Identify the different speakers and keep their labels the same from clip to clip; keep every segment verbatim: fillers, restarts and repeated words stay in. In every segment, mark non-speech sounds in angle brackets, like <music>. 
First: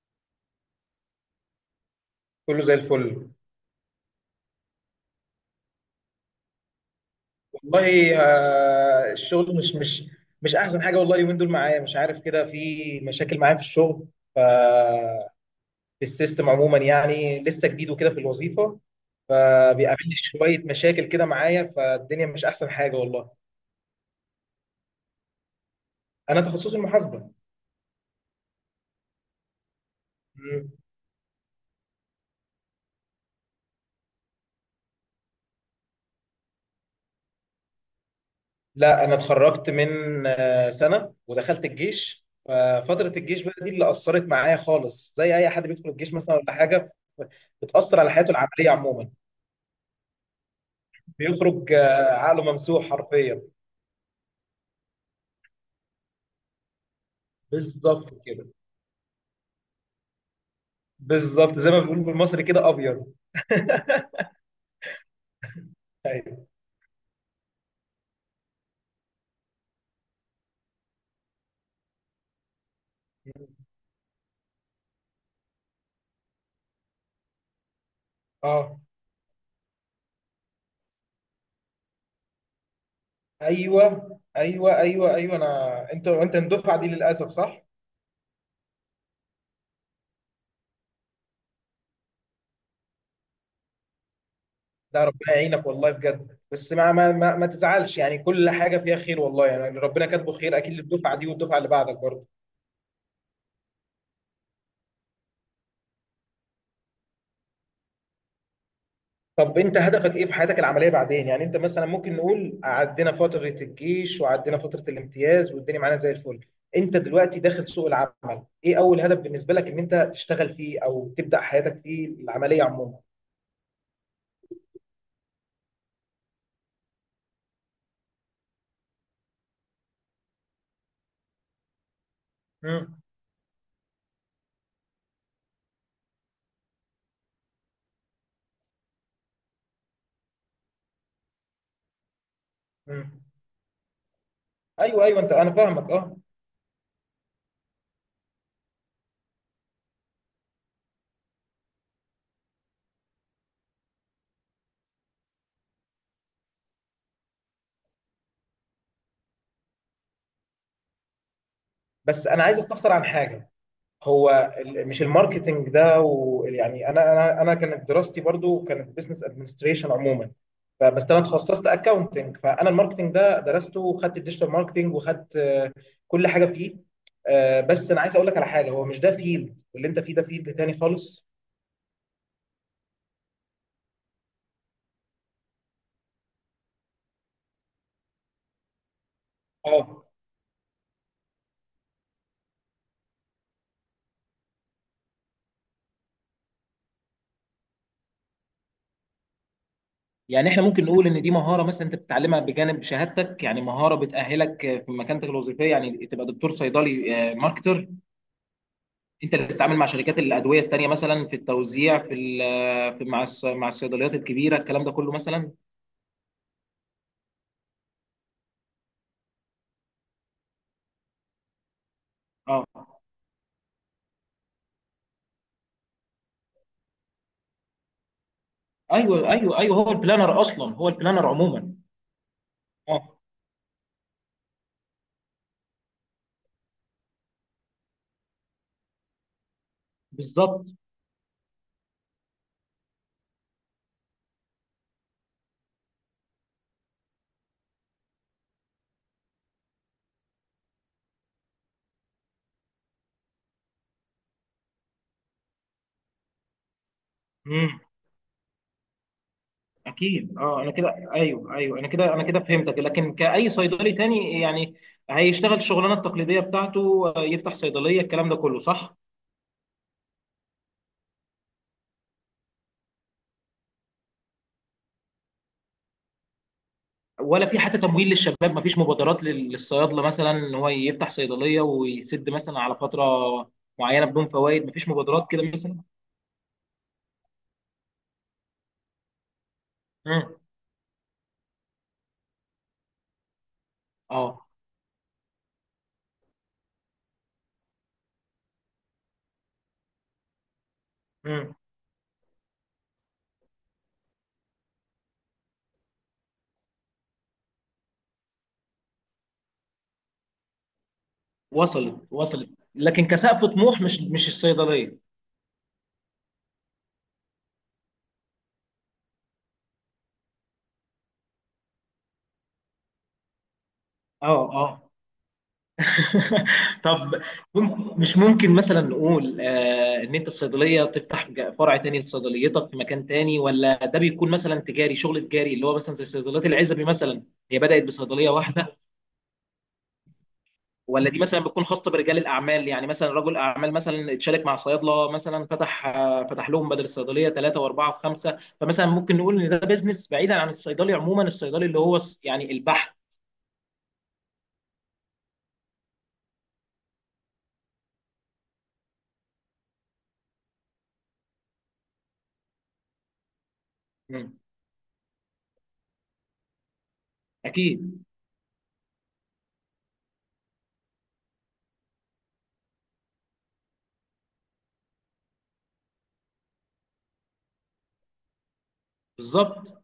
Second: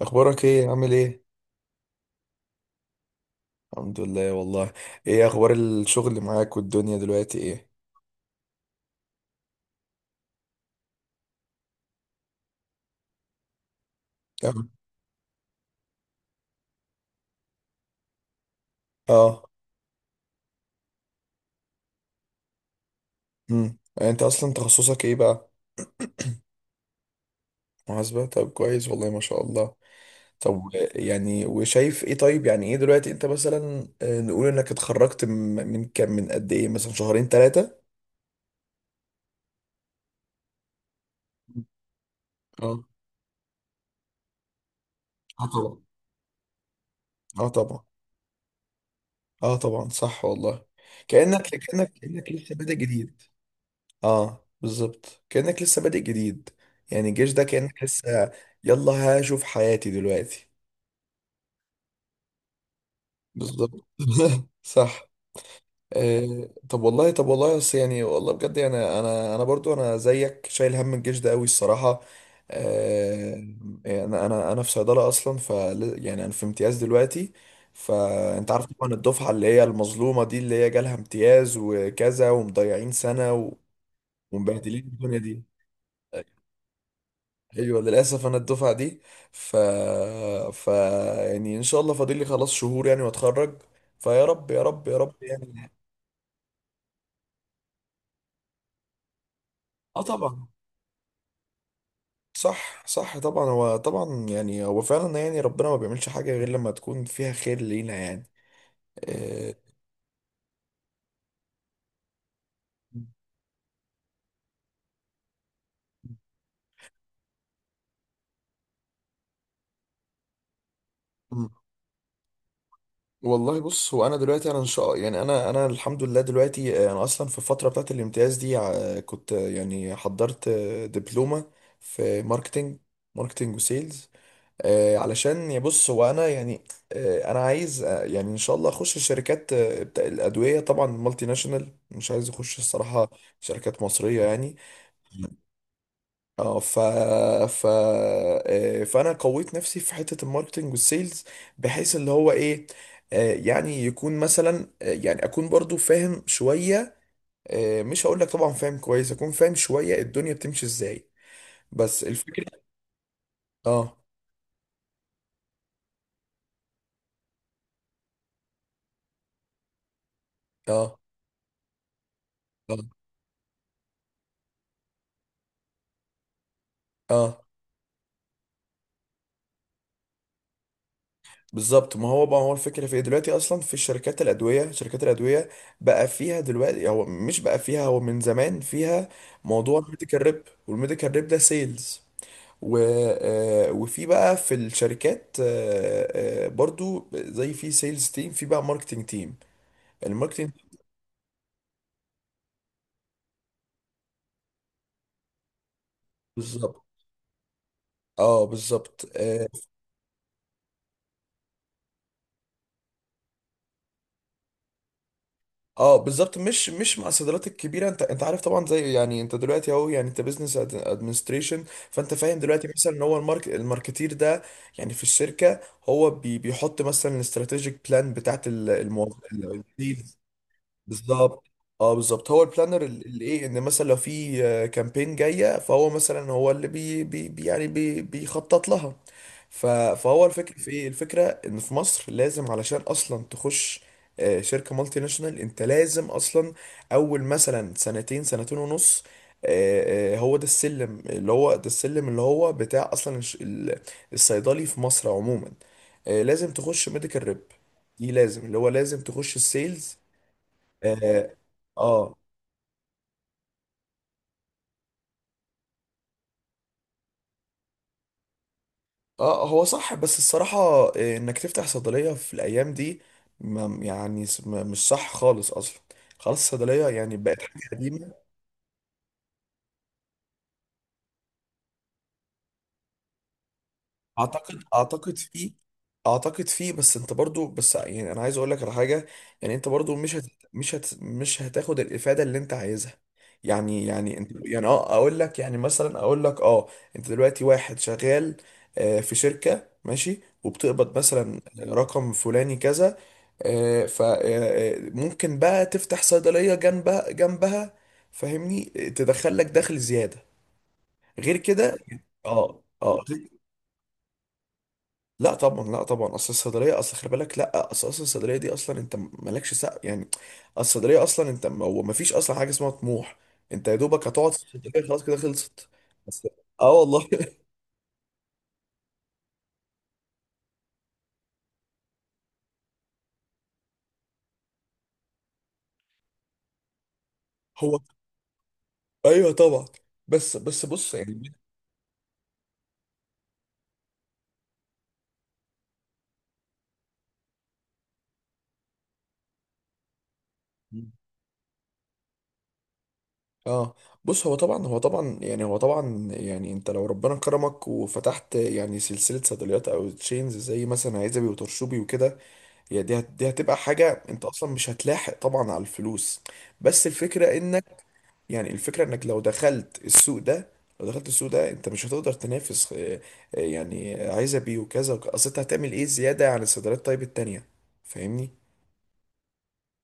Speaker 1: اخبارك ايه؟ عامل ايه؟
Speaker 2: كله زي الفل.
Speaker 1: الحمد لله والله. ايه اخبار الشغل اللي معاك والدنيا دلوقتي ايه؟
Speaker 2: والله، آه، الشغل مش مش مش احسن حاجه، والله اليومين دول معايا مش عارف كده، في مشاكل معايا في الشغل، ف
Speaker 1: تمام.
Speaker 2: في السيستم عموما، يعني لسه جديد وكده في الوظيفه،
Speaker 1: اه.
Speaker 2: فبيقابلني شويه مشاكل كده معايا، فالدنيا مش احسن حاجه والله.
Speaker 1: امم انت اصلا تخصصك ايه بقى؟
Speaker 2: انا تخصصي المحاسبه.
Speaker 1: محاسبة، طب كويس والله ما شاء الله. طب و-
Speaker 2: مم.
Speaker 1: يعني وشايف ايه، طيب يعني ايه دلوقتي انت مثلا آه، نقول انك اتخرجت من من كام، من قد ايه، مثلا شهرين ثلاثة.
Speaker 2: لا، انا اتخرجت من آه، سنه، ودخلت الجيش،
Speaker 1: اه،
Speaker 2: ففتره الجيش بقى دي اللي اثرت معايا خالص، زي
Speaker 1: اه
Speaker 2: اي حد
Speaker 1: طبعا،
Speaker 2: بيدخل الجيش مثلا ولا حاجه،
Speaker 1: اه طبعا،
Speaker 2: بتاثر على حياته العمليه عموما.
Speaker 1: اه طبعا، صح والله. كأنك
Speaker 2: بيخرج
Speaker 1: كأنك
Speaker 2: آه،
Speaker 1: كأنك
Speaker 2: عقله
Speaker 1: لسه بادئ
Speaker 2: ممسوح
Speaker 1: جديد.
Speaker 2: حرفيا.
Speaker 1: اه بالظبط، كأنك لسه بادئ جديد. يعني الجيش ده كأنك
Speaker 2: بالظبط
Speaker 1: لسه.
Speaker 2: كده.
Speaker 1: يلا هشوف حياتي دلوقتي.
Speaker 2: بالظبط زي ما بنقول بالمصري كده، ابيض.
Speaker 1: بالظبط
Speaker 2: <laughs>
Speaker 1: <laughs> صح.
Speaker 2: ايوه،
Speaker 1: آه طب والله طب والله بس يعني والله بجد يعني انا انا برضو انا زيك شايل هم الجيش ده قوي، الصراحة. آه. يعني انا انا انا في صيدلة اصلا ف يعني انا في امتياز دلوقتي. فانت عارف
Speaker 2: اه،
Speaker 1: طبعا الدفعة اللي هي المظلومة دي، اللي هي جالها امتياز وكذا، ومضيعين سنة و-
Speaker 2: ايوه ايوه
Speaker 1: ومبهدلين
Speaker 2: ايوه
Speaker 1: الدنيا
Speaker 2: ايوه،
Speaker 1: دي.
Speaker 2: انا انت انت الدفعه دي للاسف، صح؟
Speaker 1: ايوه للاسف انا الدفعه دي. ف ف يعني ان شاء الله فاضل لي خلاص شهور يعني واتخرج. فيا رب يا رب يا
Speaker 2: ده
Speaker 1: رب
Speaker 2: ربنا يعينك
Speaker 1: يعني.
Speaker 2: والله بجد، بس ما ما ما, ما تزعلش، يعني كل حاجه فيها خير والله، يعني
Speaker 1: اه
Speaker 2: ربنا كاتبه
Speaker 1: طبعا.
Speaker 2: خير اكيد للدفعه دي والدفعه اللي بعدك برضه.
Speaker 1: صح، صح طبعا، هو طبعا يعني هو فعلا، يعني ربنا ما بيعملش حاجه غير لما تكون فيها خير لينا يعني. آه،
Speaker 2: طب انت هدفك ايه في حياتك العمليه بعدين؟ يعني انت مثلا، ممكن نقول عدينا فتره الجيش وعدينا فتره الامتياز والدنيا معانا زي الفل، انت دلوقتي داخل سوق العمل، ايه اول هدف بالنسبه لك ان انت تشتغل فيه او تبدا
Speaker 1: مم.
Speaker 2: حياتك فيه العمليه عموما؟
Speaker 1: والله بص، هو انا دلوقتي انا ان شاء يعني انا انا الحمد لله دلوقتي، آه، انا اصلا في الفتره بتاعت الامتياز دي، آه، كنت آه، يعني حضرت آه، دبلومه في ماركتنج.
Speaker 2: امم.
Speaker 1: ماركتنج وسيلز. آه، علشان يا بص هو انا يعني. آه، انا عايز آه، يعني ان شاء الله اخش الشركات آه، بتاع الادويه طبعا، مالتي ناشونال، مش عايز اخش الصراحه.
Speaker 2: امم.
Speaker 1: شركات مصريه يعني.
Speaker 2: ايوه ايوه، انت انا فاهمك، اه.
Speaker 1: اه. ف ف آه، فانا قويت نفسي في حته الماركتنج والسيلز، بحيث اللي هو ايه. آه، يعني يكون مثلا آه، يعني اكون برضو فاهم شويه، آه، مش هقول لك طبعا فاهم كويس، اكون فاهم شويه الدنيا بتمشي ازاي. بس
Speaker 2: بس انا عايز
Speaker 1: الفكره.
Speaker 2: استفسر عن حاجه.
Speaker 1: اه،
Speaker 2: هو ال- مش الماركتنج ده و- يعني انا انا انا كانت دراستي برضو كانت بزنس ادمنستريشن عموما،
Speaker 1: اه،
Speaker 2: فبس انا اتخصصت اكاونتنج، فانا
Speaker 1: اه،
Speaker 2: الماركتنج ده درسته وخدت الديجيتال ماركتنج وخدت آه، كل حاجه فيه،
Speaker 1: اه.
Speaker 2: آه، بس انا عايز اقول لك على حاجه، هو مش ده فيلد اللي انت فيه، ده فيلد تاني خالص.
Speaker 1: بالظبط، ما هو بقى هو الفكرة في ايه دلوقتي اصلا في الشركات الادوية؟ شركات الادوية بقى فيها دلوقتي، هو مش بقى فيها، هو من زمان فيها موضوع
Speaker 2: اه،
Speaker 1: الميديكال ريب. والميديكال ريب ده سيلز. و... آه، وفي بقى في الشركات آه، آه، برضو، زي في سيلز تيم، في بقى ماركتنج تيم.
Speaker 2: يعني
Speaker 1: الماركتنج.
Speaker 2: احنا ممكن نقول ان دي مهاره، مثلا انت بتتعلمها بجانب شهادتك، يعني مهاره بتاهلك في مكانتك الوظيفيه، يعني تبقى دكتور
Speaker 1: بالظبط.
Speaker 2: صيدلي ماركتر.
Speaker 1: اه بالظبط
Speaker 2: انت
Speaker 1: آه،
Speaker 2: اللي بتتعامل مع شركات الادويه التانيه، مثلا في التوزيع، في ال- في مع الص- مع الصيدليات الكبيره، الكلام ده كله مثلا.
Speaker 1: اه بالظبط، مش مش مع الصيدليات الكبيره، انت انت عارف طبعا، زي يعني انت دلوقتي اهو، يعني انت بزنس ادمنستريشن. فانت فاهم
Speaker 2: اه،
Speaker 1: دلوقتي مثلا ان هو المارك الماركتير ده يعني في الشركه، هو بي بيحط مثلا الاستراتيجيك بلان بتاعت
Speaker 2: ايوه ايوه ايوه، هو
Speaker 1: الموظفين.
Speaker 2: البلانر اصلا، هو البلانر
Speaker 1: بالظبط.
Speaker 2: عموما.
Speaker 1: اه بالظبط، هو البلانر
Speaker 2: اه،
Speaker 1: اللي ايه ان مثلا لو في آه، كامبين جايه، فهو مثلا هو اللي بي بي بي- يعني بي بيخطط لها. ف- فهو الفكره
Speaker 2: بالظبط.
Speaker 1: في ايه، الفكره ان في مصر لازم علشان اصلا تخش آه، شركه مالتي ناشونال، انت لازم اصلا اول مثلا سنتين، سنتين ونص. آه، آه، هو ده السلم اللي هو ده السلم اللي هو بتاع اصلا الش- ال- الصيدلي في مصر عموما. آه، لازم تخش ميديكال ريب
Speaker 2: امم.
Speaker 1: دي، لازم اللي هو لازم تخش السيلز.
Speaker 2: اكيد، اه، انا كده،
Speaker 1: اه.
Speaker 2: ايوه ايوه، انا
Speaker 1: اه.
Speaker 2: كده انا كده فهمتك. لكن كاي صيدلي تاني، يعني هيشتغل الشغلانه التقليديه بتاعته، آه، يفتح صيدليه، الكلام ده كله صح.
Speaker 1: آه، هو صح بس الصراحة، آه، انك تفتح صيدلية في الايام دي ما- يعني س- ما- مش صح خالص اصلا. خلاص، الصيدلية يعني بقت
Speaker 2: ولا في
Speaker 1: حاجة
Speaker 2: حتى تمويل
Speaker 1: قديمة.
Speaker 2: للشباب؟ ما فيش مبادرات لل- للصيادله مثلا ان هو يفتح صيدليه ويسد مثلا على فتره معينه بدون
Speaker 1: اعتقد
Speaker 2: فوائد؟ ما فيش
Speaker 1: اعتقد
Speaker 2: مبادرات كده
Speaker 1: فيه.
Speaker 2: مثلا؟
Speaker 1: اعتقد فيه، بس انت برضو، بس يعني انا عايز اقول لك على حاجه. يعني انت برضو مش هت
Speaker 2: امم.
Speaker 1: مش هت مش هتاخد الافاده اللي انت عايزها. يعني يعني انت
Speaker 2: اه.
Speaker 1: يعني، اه، اقول لك يعني مثلا، اقول لك، اه. انت دلوقتي واحد شغال آه، في شركه ماشي، وبتقبض مثلا
Speaker 2: امم.
Speaker 1: رقم فلاني كذا، فممكن بقى تفتح صيدليه جنبها جنبها، فاهمني؟ تدخل لك دخل زياده، غير كده.
Speaker 2: وصلت وصلت.
Speaker 1: اه، اه.
Speaker 2: لكن كسقف طموح، مش مش الصيدليه.
Speaker 1: لا طبعا، لا طبعا، اصل الصيدليه، اصل خلي بالك، لا، اصل اصل الصيدليه دي اصلا انت مالكش سقف يعني. الصيدليه اصلا، انت ما هو مفيش اصلا حاجه اسمها طموح. انت يا دوبك هتقعد
Speaker 2: اه
Speaker 1: في الصيدليه،
Speaker 2: اه.
Speaker 1: خلاص كده، خلصت. بس. اه
Speaker 2: <laughs>
Speaker 1: والله.
Speaker 2: طب، مم- مش ممكن مثلا نقول آه ان انت الصيدليه تفتح ج- فرع تاني لصيدليتك في مكان تاني؟ ولا ده بيكون مثلا تجاري، شغل تجاري، اللي هو مثلا زي صيدليات العزبي مثلا، هي
Speaker 1: <laughs> هو.
Speaker 2: بدات بصيدليه واحده؟
Speaker 1: ايوه طبعا. بس بس بص
Speaker 2: ولا دي
Speaker 1: يعني.
Speaker 2: مثلا بتكون خاصه برجال الاعمال، يعني مثلا رجل اعمال مثلا اتشارك مع صيادله مثلا، فتح آه، فتح لهم بدل الصيدليه ثلاثه واربعه وخمسه، فمثلا ممكن نقول ان ده بيزنس بعيدا عن الصيدلي عموما، الصيدلي اللي هو الص- يعني البحث؟
Speaker 1: اه بص، هو طبعا، هو طبعا يعني هو طبعا يعني انت لو ربنا كرمك وفتحت يعني سلسله صيدليات، او تشينز، زي مثلا عزبي وطرشوبي وكده، هي دي، هت- دي هتبقى حاجه انت
Speaker 2: مم.
Speaker 1: اصلا مش هتلاحق طبعا على الفلوس. بس الفكره انك،
Speaker 2: اكيد.
Speaker 1: يعني الفكرة انك لو دخلت السوق ده، لو دخلت السوق ده انت مش هتقدر تنافس آه، آه، يعني عايزة بيه وكذا وك- اصل انت هتعمل ايه زيادة عن الصيدليات طيب التانية، فاهمني؟
Speaker 2: بالظبط.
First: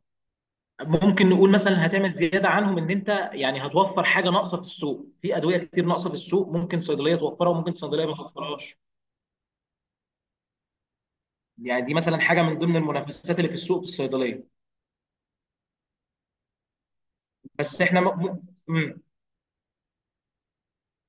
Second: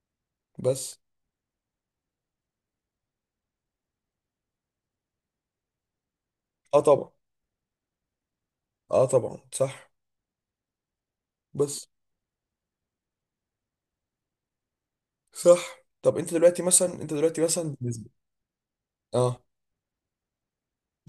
Speaker 1: بس.
Speaker 2: ممكن نقول مثلا هتعمل زياده عنهم، ان انت يعني هتوفر حاجه ناقصه في السوق، في ادويه كتير ناقصه في السوق
Speaker 1: اه
Speaker 2: ممكن
Speaker 1: طبعا،
Speaker 2: صيدليه توفرها وممكن صيدليه ما توفرهاش،
Speaker 1: اه طبعا، صح،
Speaker 2: يعني
Speaker 1: بس،
Speaker 2: دي مثلا حاجه من ضمن المنافسات اللي في السوق في الصيدليه.
Speaker 1: صح. طب انت دلوقتي مثلا انت دلوقتي مثلا
Speaker 2: بس احنا
Speaker 1: بالنسبة.
Speaker 2: م... م...
Speaker 1: اه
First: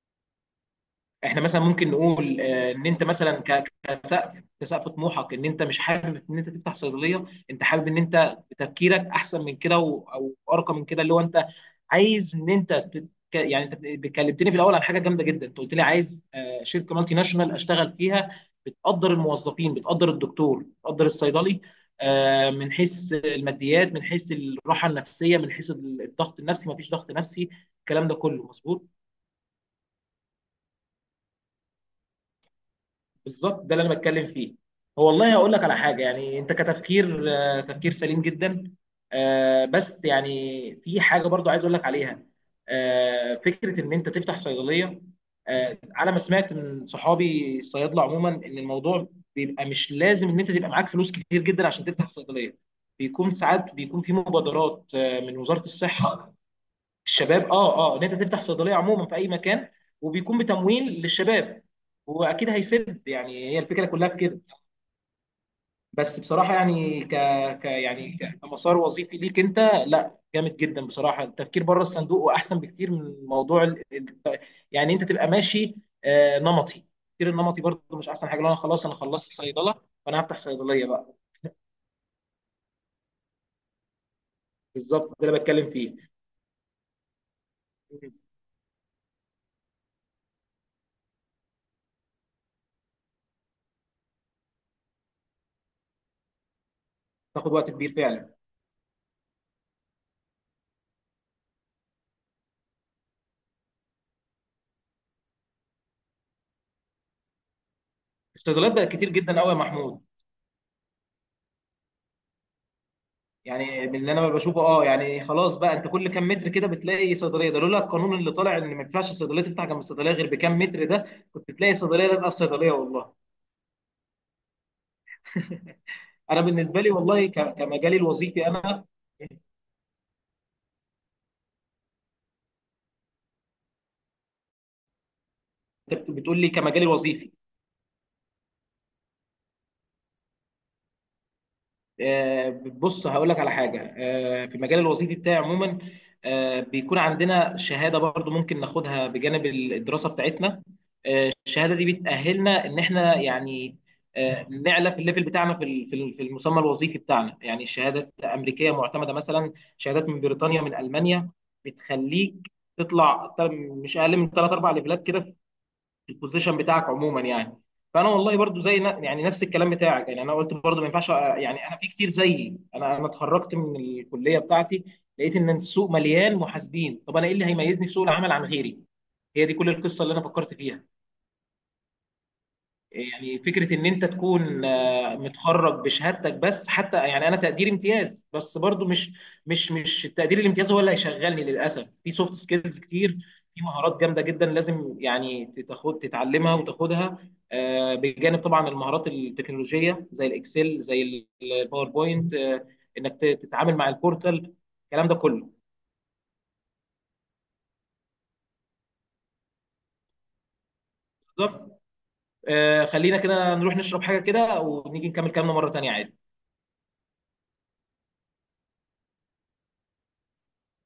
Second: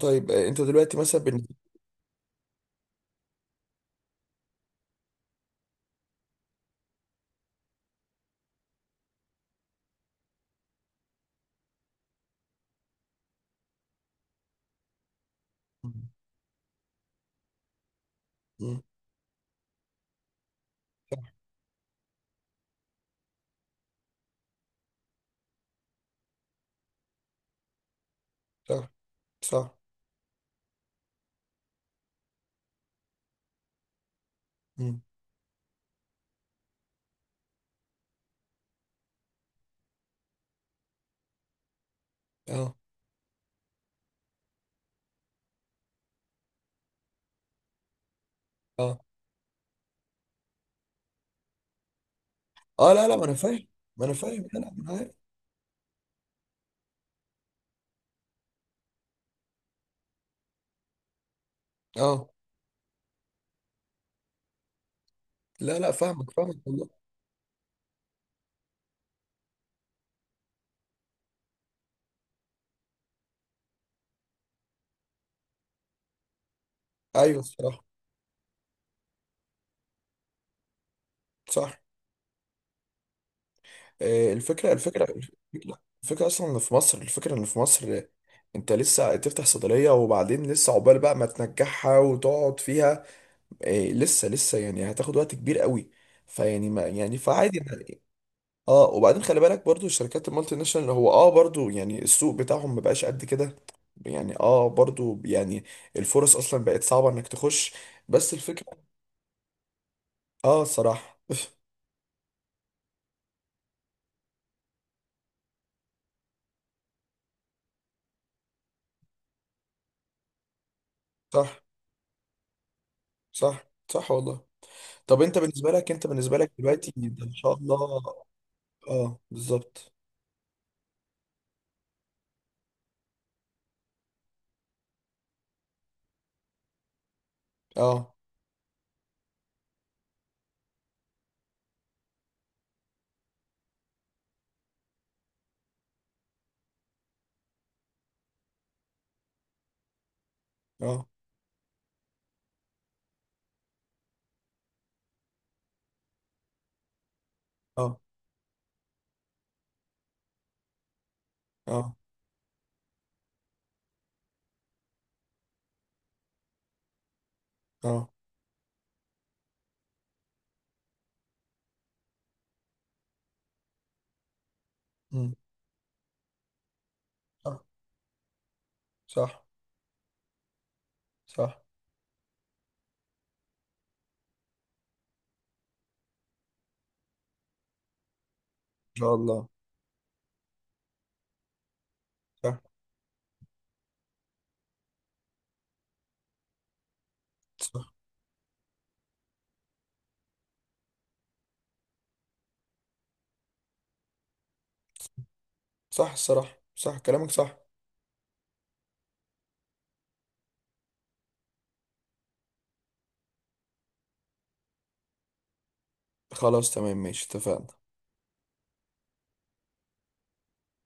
Speaker 1: طيب، آه، انت دلوقتي مثلا <laughs>
Speaker 2: احنا
Speaker 1: بالنسبة.
Speaker 2: مثلا ممكن نقول آه، ان انت مثلا، ك- كسقف كسقف طموحك، ان انت مش حابب ان انت تفتح صيدليه، انت حابب ان انت تفكيرك احسن من كده و- او ارقى من كده، اللي هو انت عايز ان انت تت- ك- يعني. انت كلمتني في الاول عن حاجه جامده جدا، انت قلت لي
Speaker 1: مم.
Speaker 2: عايز آه، شركه مالتي ناشونال اشتغل فيها،
Speaker 1: مم.
Speaker 2: بتقدر الموظفين، بتقدر الدكتور، بتقدر الصيدلي، آه، من حيث الماديات، من حيث الراحه النفسيه، من حيث الضغط النفسي مفيش ضغط نفسي، الكلام ده كله مظبوط.
Speaker 1: صح صح.
Speaker 2: بالظبط ده اللي انا بتكلم فيه.
Speaker 1: مم.
Speaker 2: هو والله هقول لك على حاجه، يعني انت كتفكير، آه، تفكير سليم جدا، آه، بس يعني في حاجه برضو عايز اقول لك عليها،
Speaker 1: اه،
Speaker 2: آه، فكره ان انت تفتح صيدليه، آه، على ما سمعت من صحابي الصيادله عموما، ان
Speaker 1: اه،
Speaker 2: الموضوع بيبقى مش لازم ان انت تبقى معاك فلوس كتير جدا عشان تفتح صيدليه،
Speaker 1: اه. لا لا، ما انا
Speaker 2: بيكون
Speaker 1: فاهم.
Speaker 2: ساعات بيكون
Speaker 1: ما انا
Speaker 2: في
Speaker 1: فاهم، لا لا، ما
Speaker 2: مبادرات
Speaker 1: انا عارف.
Speaker 2: آه، من وزاره الصحه، الشباب، اه اه، ان انت تفتح صيدليه عموما في اي مكان وبيكون بتمويل للشباب، هو
Speaker 1: اه،
Speaker 2: اكيد هيسد، يعني هي الفكره كلها في كده.
Speaker 1: لا لا،
Speaker 2: بس
Speaker 1: فاهمك
Speaker 2: بصراحه
Speaker 1: فاهمك والله.
Speaker 2: يعني، ك, ك يعني ك- كمسار وظيفي ليك انت، لا جامد جدا بصراحه، التفكير بره الصندوق واحسن بكتير من موضوع ال... ال- يعني انت تبقى ماشي آه نمطي، التفكير
Speaker 1: ايوه
Speaker 2: النمطي برضه
Speaker 1: الصراحة.
Speaker 2: مش احسن حاجه، لو انا خلاص انا خلصت صيدله فانا هفتح صيدليه بقى.
Speaker 1: صح. آه، الفكرة الفكرة
Speaker 2: بالظبط ده اللي بتكلم
Speaker 1: الفكرة
Speaker 2: فيه.
Speaker 1: الفكرة أصلا إن في مصر الفكرة إن في مصر، آه، أنت لسه تفتح صيدلية، وبعدين لسه عقبال بقى ما تنجحها وتقعد فيها، آه، لسه لسه يعني هتاخد وقت كبير قوي، فيعني ما يعني
Speaker 2: تاخد
Speaker 1: فعادي
Speaker 2: وقت كبير
Speaker 1: إن-
Speaker 2: فعلا.
Speaker 1: اه وبعدين خلي بالك برضو الشركات المالتي ناشونال، هو اه برضو يعني السوق بتاعهم ما بقاش قد كده، يعني اه برضو يعني الفرص اصلا بقت صعبة انك تخش. بس
Speaker 2: الصيدليات
Speaker 1: الفكرة.
Speaker 2: بقت كتير جدا قوي يا محمود،
Speaker 1: اه صراحة.
Speaker 2: يعني من اللي انا بشوفه، اه، يعني خلاص بقى، انت كل كام متر كده بتلاقي صيدليه، ده لولا القانون اللي طالع ان ما ينفعش الصيدليه تفتح جنب الصيدليه غير بكام متر، ده
Speaker 1: <laughs>
Speaker 2: كنت
Speaker 1: صح.
Speaker 2: تلاقي صيدليه لازقه في صيدليه والله.
Speaker 1: صح صح والله. طب انت بالنسبه لك انت بالنسبه
Speaker 2: انا
Speaker 1: لك
Speaker 2: بالنسبه لي
Speaker 1: دلوقتي، ده
Speaker 2: والله،
Speaker 1: ان شاء
Speaker 2: ك- كمجالي
Speaker 1: الله.
Speaker 2: الوظيفي، انا،
Speaker 1: اه بالظبط.
Speaker 2: انت بت- بتقول لي كمجالي الوظيفي،
Speaker 1: اه،
Speaker 2: آه، بص هقول لك على حاجه، آه، في المجال الوظيفي بتاعي عموما، آه، بيكون عندنا شهاده برضو ممكن ناخدها بجانب الدراسه بتاعتنا،
Speaker 1: اه،
Speaker 2: آه، الشهاده دي بتاهلنا ان احنا يعني، آه، نعلى في الليفل بتاعنا، في ال- في ال- في المسمى الوظيفي بتاعنا، يعني
Speaker 1: اه،
Speaker 2: شهادات امريكيه معتمده مثلا، شهادات من بريطانيا، من المانيا،
Speaker 1: اه،
Speaker 2: بتخليك تطلع تل- مش اقل من ثلاث اربع ليفلات كده البوزيشن بتاعك عموما، يعني.
Speaker 1: اه.
Speaker 2: فانا والله برضو زي نا- يعني نفس الكلام بتاعك، يعني انا قلت برضو ما ينفعش أ- يعني، انا في كتير زيي، انا انا اتخرجت من الكليه بتاعتي
Speaker 1: مم.
Speaker 2: لقيت ان السوق مليان محاسبين، طب انا ايه اللي
Speaker 1: صح
Speaker 2: هيميزني في سوق العمل عن غيري؟
Speaker 1: صح
Speaker 2: هي دي كل القصه اللي انا فكرت فيها،
Speaker 1: صح.
Speaker 2: يعني فكرة إن أنت تكون آه، متخرج بشهادتك بس، حتى يعني أنا تقدير امتياز بس برضو،
Speaker 1: ان
Speaker 2: مش
Speaker 1: شاء الله.
Speaker 2: مش مش التقدير الامتياز هو اللي هيشغلني، للأسف في سوفت
Speaker 1: صح
Speaker 2: سكيلز كتير، في مهارات جامدة جدا لازم يعني تاخد تتعلمها وتاخدها،
Speaker 1: صح
Speaker 2: آه، بجانب طبعا المهارات التكنولوجية زي الإكسل زي الباوربوينت، آه، إنك ت- تتعامل مع البورتال، الكلام ده كله.
Speaker 1: صح، الصراحه، صح كلامك صح.
Speaker 2: بالظبط. آه، خلينا كده نروح نشرب حاجة كده ونيجي نكمل كلامنا مرة تانية عادي.
Speaker 1: خلاص تمام، ماشي، اتفقنا.